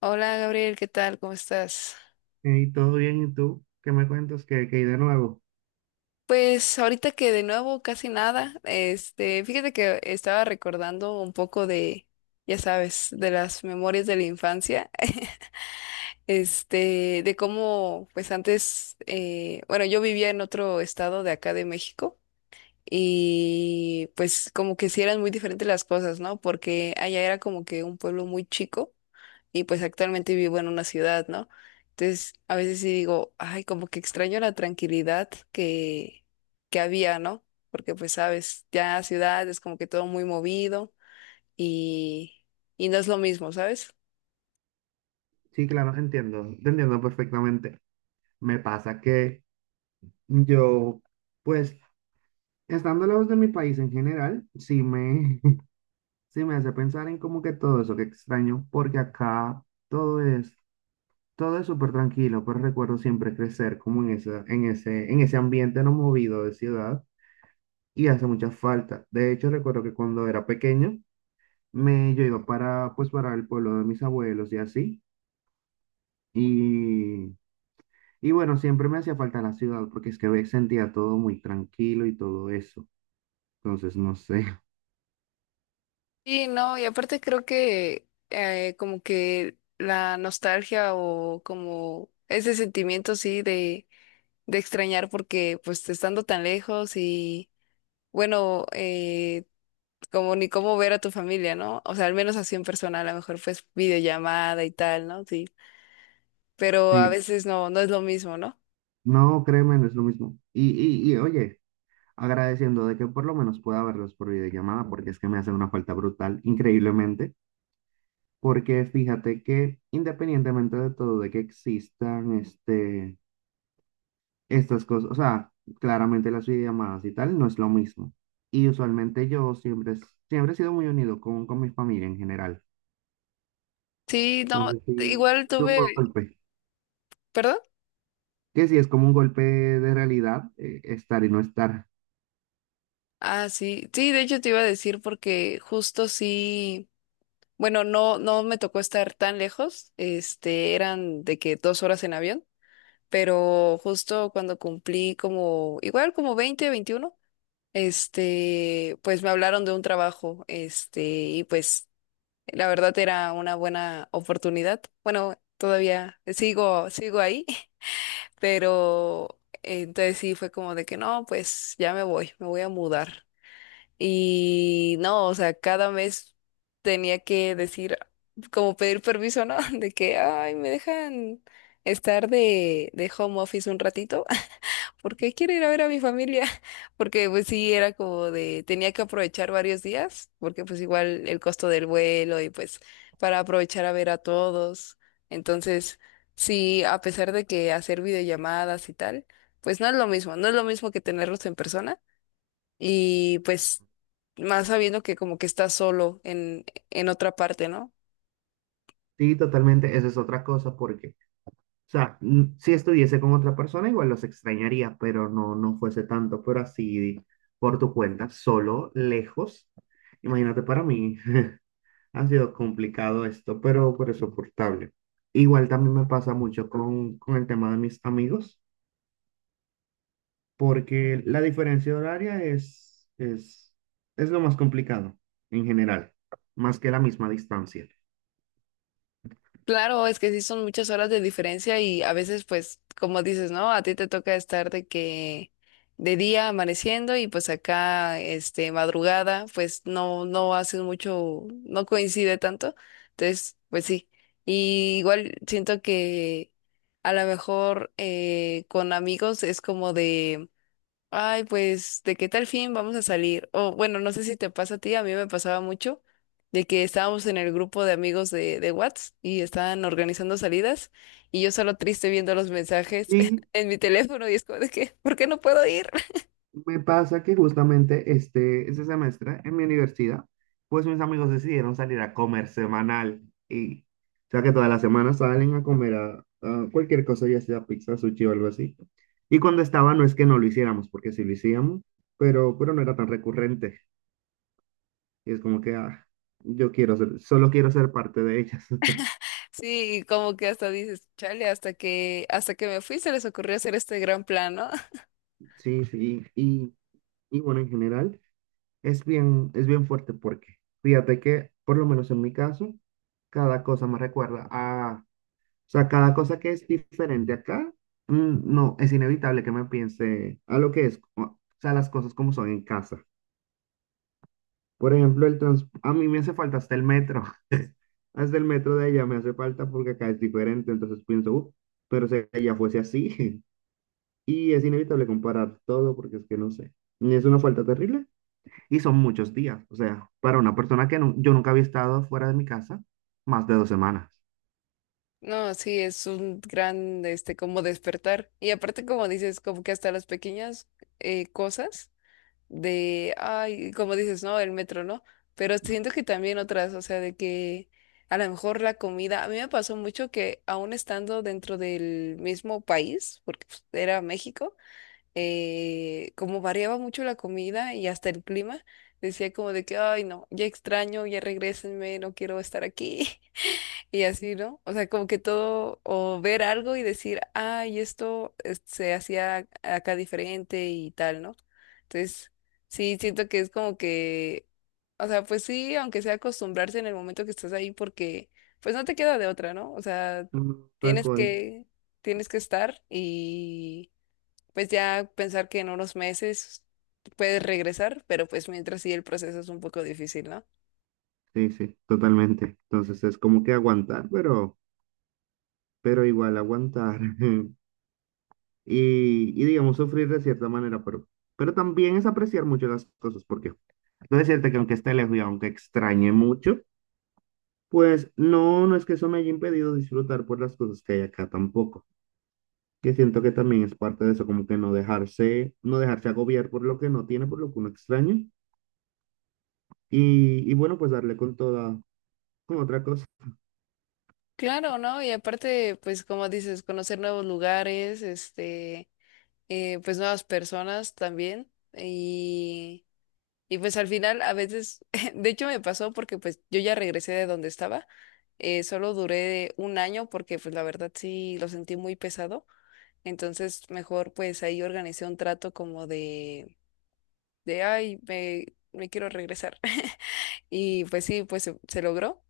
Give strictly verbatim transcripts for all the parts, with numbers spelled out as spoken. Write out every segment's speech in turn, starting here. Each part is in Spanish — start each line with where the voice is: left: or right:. left: Hola Gabriel, ¿qué tal? ¿Cómo estás?
right: Y todo bien, ¿y tú? ¿Qué me cuentas? ¿Qué, qué hay de nuevo?
left: Pues ahorita que de nuevo casi nada, este, fíjate que estaba recordando un poco de, ya sabes, de las memorias de la infancia. este, de cómo, pues antes, eh, bueno, yo vivía en otro estado de acá de México y pues como que sí eran muy diferentes las cosas, ¿no? Porque allá era como que un pueblo muy chico y pues actualmente vivo en una ciudad, ¿no? Entonces, a veces sí digo, ay, como que extraño la tranquilidad que, que había, ¿no? Porque pues sabes, ya ciudad es como que todo muy movido y, y no es lo mismo, ¿sabes?
right: Sí, claro, entiendo, te entiendo perfectamente. Me pasa que yo, pues, estando lejos de mi país en general, sí me, sí me hace pensar en como que todo eso que extraño, porque acá todo es, todo es súper tranquilo, pues recuerdo siempre crecer como en esa, en ese, en ese ambiente no movido de ciudad y hace mucha falta. De hecho, recuerdo que cuando era pequeño, me, yo iba para, pues, para el pueblo de mis abuelos y así. Y, y bueno, siempre me hacía falta la ciudad porque es que ve- sentía todo muy tranquilo y todo eso. Entonces, no sé.
left: Sí, no, y aparte creo que eh, como que la nostalgia o como ese sentimiento, sí, de de extrañar porque pues estando tan lejos y bueno, eh, como ni cómo ver a tu familia, ¿no? O sea, al menos así en persona, a lo mejor pues videollamada y tal, ¿no? Sí, pero a
right: Sí,
left: veces no, no es lo mismo, ¿no?
right: no, créeme, no es lo mismo. Y, y, y oye, agradeciendo de que por lo menos pueda verlos por videollamada porque es que me hace una falta brutal, increíblemente. Porque fíjate que independientemente de todo, de que existan este, estas cosas, o sea, claramente las videollamadas y tal no es lo mismo. Y usualmente yo siempre, siempre he sido muy unido con, con mi familia en general.
left: Sí,
right: No
left: no,
right: sé si
left: igual
right: es un
left: tuve,
right: golpe.
left: ¿perdón?
right: Que si es como un golpe de realidad, eh, estar y no estar.
left: Ah, sí, sí, de hecho te iba a decir porque justo sí, bueno, no, no me tocó estar tan lejos, este, eran de que dos horas en avión, pero justo cuando cumplí como, igual como veinte, veintiuno. este, pues me hablaron de un trabajo, este, y pues la verdad era una buena oportunidad. Bueno, todavía sigo, sigo ahí. Pero eh, entonces sí fue como de que no, pues ya me voy, me voy a mudar. Y no, o sea, cada mes tenía que decir, como pedir permiso, ¿no? De que, ay, me dejan estar de, de home office un ratito porque quiero ir a ver a mi familia, porque pues sí, era como de, tenía que aprovechar varios días, porque pues igual el costo del vuelo y pues para aprovechar a ver a todos. Entonces, sí, a pesar de que hacer videollamadas y tal, pues no es lo mismo, no es lo mismo que tenerlos en persona y pues más sabiendo que como que estás solo en, en otra parte, ¿no?
right: Sí, totalmente, esa es otra cosa, porque, o sea, mm, si estuviese con otra persona, igual los extrañaría, pero no, no fuese tanto, pero así, por tu cuenta, solo, lejos. Imagínate, para mí ha sido complicado esto, pero, pero es soportable. Igual también me pasa mucho con, con el tema de mis amigos, porque la diferencia horaria es, es, es lo más complicado en general, más que la misma distancia.
left: Claro, es que sí son muchas horas de diferencia y a veces, pues, como dices, ¿no? A ti te toca estar de que de día amaneciendo y pues acá, este, madrugada, pues no, no haces mucho, no coincide tanto. Entonces, pues sí. Y igual siento que a lo mejor eh, con amigos es como de, ay, pues, ¿de qué tal fin vamos a salir? O bueno, no sé si te pasa a ti, a mí me pasaba mucho de que estábamos en el grupo de amigos de, de Whats y estaban organizando salidas y yo solo triste viendo los mensajes
right: Y
left: en mi teléfono y es como de que, ¿por qué no puedo ir?
right: me pasa que justamente este, este semestre en mi universidad, pues mis amigos decidieron salir a comer semanal y o sea que todas las semanas salen a comer a, a cualquier cosa, ya sea pizza, sushi o algo así. Y cuando estaba, no es que no lo hiciéramos, porque sí lo hacíamos, pero, pero no era tan recurrente. Y es como que, ah, yo quiero ser, solo quiero ser parte de ellas.
left: Sí, y como que hasta dices, chale, hasta que, hasta que me fui se les ocurrió hacer este gran plan, ¿no?
right: Sí, sí, y, y bueno, en general es bien, es bien fuerte porque fíjate que, por lo menos en mi caso, cada cosa me recuerda a, o sea, cada cosa que es diferente acá, mm, no, es inevitable que me piense a lo que es, o o sea, las cosas como son en casa. Por ejemplo, el trans, a mí me hace falta hasta el metro, hasta el metro de allá me hace falta porque acá es diferente, entonces pienso, "Uh, pero si allá fuese así, y es inevitable comparar todo porque es que no sé, es una falta terrible. Y son muchos días. O sea, para una persona que nu- yo nunca había estado fuera de mi casa, más de dos semanas.
left: No, sí, es un gran, este, como despertar. Y aparte, como dices, como que hasta las pequeñas eh, cosas de, ay, como dices, ¿no? El metro, ¿no? Pero siento que también otras, o sea, de que a lo mejor la comida, a mí me pasó mucho que aún estando dentro del mismo país, porque pues, era México, eh, como variaba mucho la comida y hasta el clima, decía como de que, ay, no, ya extraño, ya regrésenme, no quiero estar aquí. Y así, ¿no? O sea, como que todo, o ver algo y decir, ay, esto es- se hacía acá diferente y tal, ¿no? Entonces, sí, siento que es como que, o sea, pues sí, aunque sea acostumbrarse en el momento que estás ahí, porque pues no te queda de otra, ¿no? O sea,
right: Mm. Tal
left: tienes
right: cual.
left: que, tienes que estar y pues ya pensar que en unos meses puedes regresar, pero pues mientras sí el proceso es un poco difícil, ¿no?
right: Sí, sí, totalmente. Entonces es como que aguantar, pero, pero igual aguantar. Y, y digamos, sufrir de cierta manera, pero, pero también es apreciar mucho las cosas, porque debo decirte que aunque esté lejos y aunque extrañe mucho, pues no, no es que eso me haya impedido disfrutar por las cosas que hay acá tampoco, que siento que también es parte de eso, como que no dejarse, no dejarse agobiar por lo que no tiene, por lo que uno extraña, y, y bueno, pues darle con toda, con otra cosa.
left: Claro, ¿no? Y aparte, pues como dices, conocer nuevos lugares, este, eh, pues nuevas personas también. Y, y pues al final a veces, de hecho me pasó porque pues yo ya regresé de donde estaba, eh, solo duré un año porque pues la verdad sí lo sentí muy pesado. Entonces mejor pues ahí organicé un trato como de, de, ay, me, me quiero regresar. Y pues sí, pues se se logró.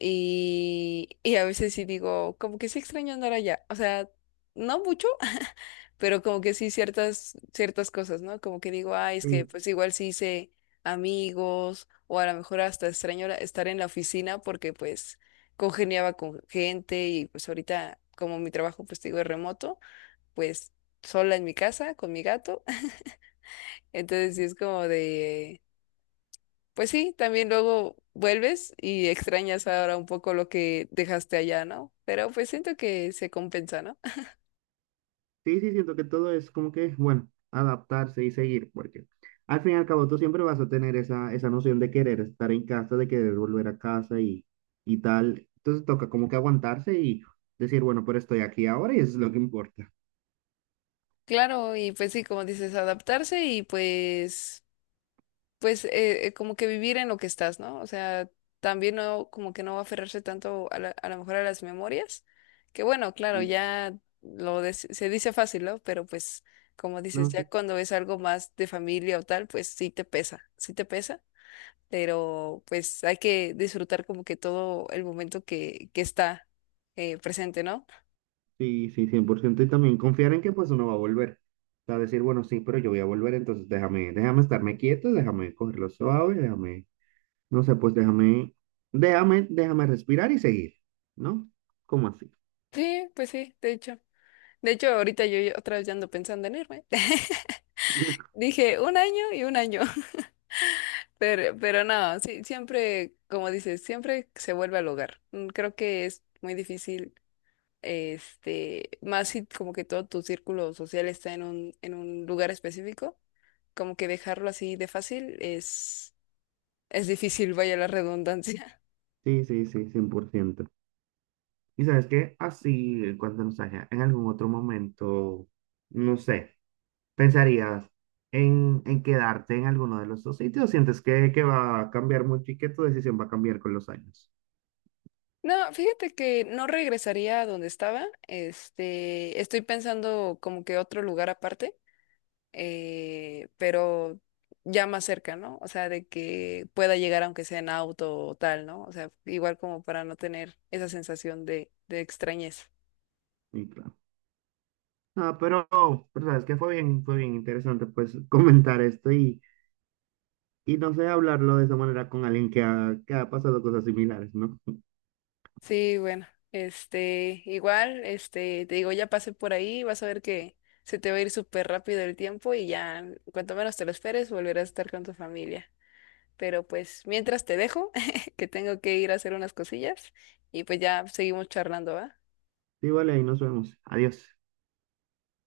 left: Y, y a veces sí digo, como que sí extraño andar allá. O sea, no mucho, pero como que sí ciertas, ciertas cosas, ¿no? Como que digo, ay, es que
right: Y
left: pues igual sí hice amigos, o a lo mejor hasta extraño la- estar en la oficina porque pues congeniaba con gente y pues ahorita como mi trabajo pues te digo es remoto, pues sola en mi casa con mi gato. Entonces sí es como de... Pues sí, también luego vuelves y extrañas ahora un poco lo que dejaste allá, ¿no? Pero pues siento que se compensa, ¿no?
right: sí, sí, siento que todo es como que, bueno, adaptarse y seguir, porque al fin y al cabo tú siempre vas a tener esa, esa noción de querer estar en casa, de querer volver a casa y, y tal, entonces toca como que aguantarse y decir, bueno, pero estoy aquí ahora y eso es lo que importa.
left: Claro, y pues sí, como dices, adaptarse y pues, pues eh, eh, como que vivir en lo que estás, ¿no? O sea, también no, como que no aferrarse tanto a la- a lo mejor a las memorias, que bueno, claro,
right: Y
left: ya lo des- se dice fácil, ¿no? Pero pues, como dices,
right: no
left: ya
right: sé.
left: cuando es algo más de familia o tal, pues sí te pesa, sí te pesa. Pero pues hay que disfrutar como que todo el momento que, que está eh, presente, ¿no?
right: Sí, sí, cien por ciento. Y también confiar en que pues uno va a volver. O sea, decir, bueno, sí, pero yo voy a volver, entonces déjame, déjame estarme quieto, déjame cogerlo suave, déjame, no sé, pues déjame, déjame, déjame respirar y seguir, ¿no? ¿Cómo así?
left: Sí, pues sí, de hecho. De hecho, ahorita yo ya- otra vez ya ando pensando en irme. Dije un año y un año, pero, pero no, sí, siempre, como dices, siempre se vuelve al hogar. Mm, Creo que es muy difícil, este, más si como que todo tu círculo social está en un, en un lugar específico, como que dejarlo así de fácil es, es difícil, vaya la redundancia.
right: Sí, sí, sí, cien por ciento. Y sabes que así, en cuanto nos haya, en algún otro momento, no sé, ¿pensarías en, en quedarte en alguno de los dos sitios? ¿Sientes que, que va a cambiar mucho y que tu decisión va a cambiar con los años?
left: No, fíjate que no regresaría a donde estaba. Este, estoy pensando como que otro lugar aparte, eh, pero ya más cerca, ¿no? O sea, de que pueda llegar aunque sea en auto o tal, ¿no? O sea, igual como para no tener esa sensación de, de extrañeza.
right: Y claro. Ah, pero, pero sabes que fue bien, fue bien interesante pues comentar esto y, y no sé, hablarlo de esa manera con alguien que ha, que ha pasado cosas similares, ¿no?
left: Sí, bueno, este, igual, este, te digo, ya pasé por ahí, vas a ver que se te va a ir súper rápido el tiempo y ya, cuanto menos te lo esperes, volverás a estar con tu familia. Pero pues mientras te dejo, que tengo que ir a hacer unas cosillas y pues ya seguimos charlando, ¿va?
right: Sí, vale, ahí nos vemos. Adiós.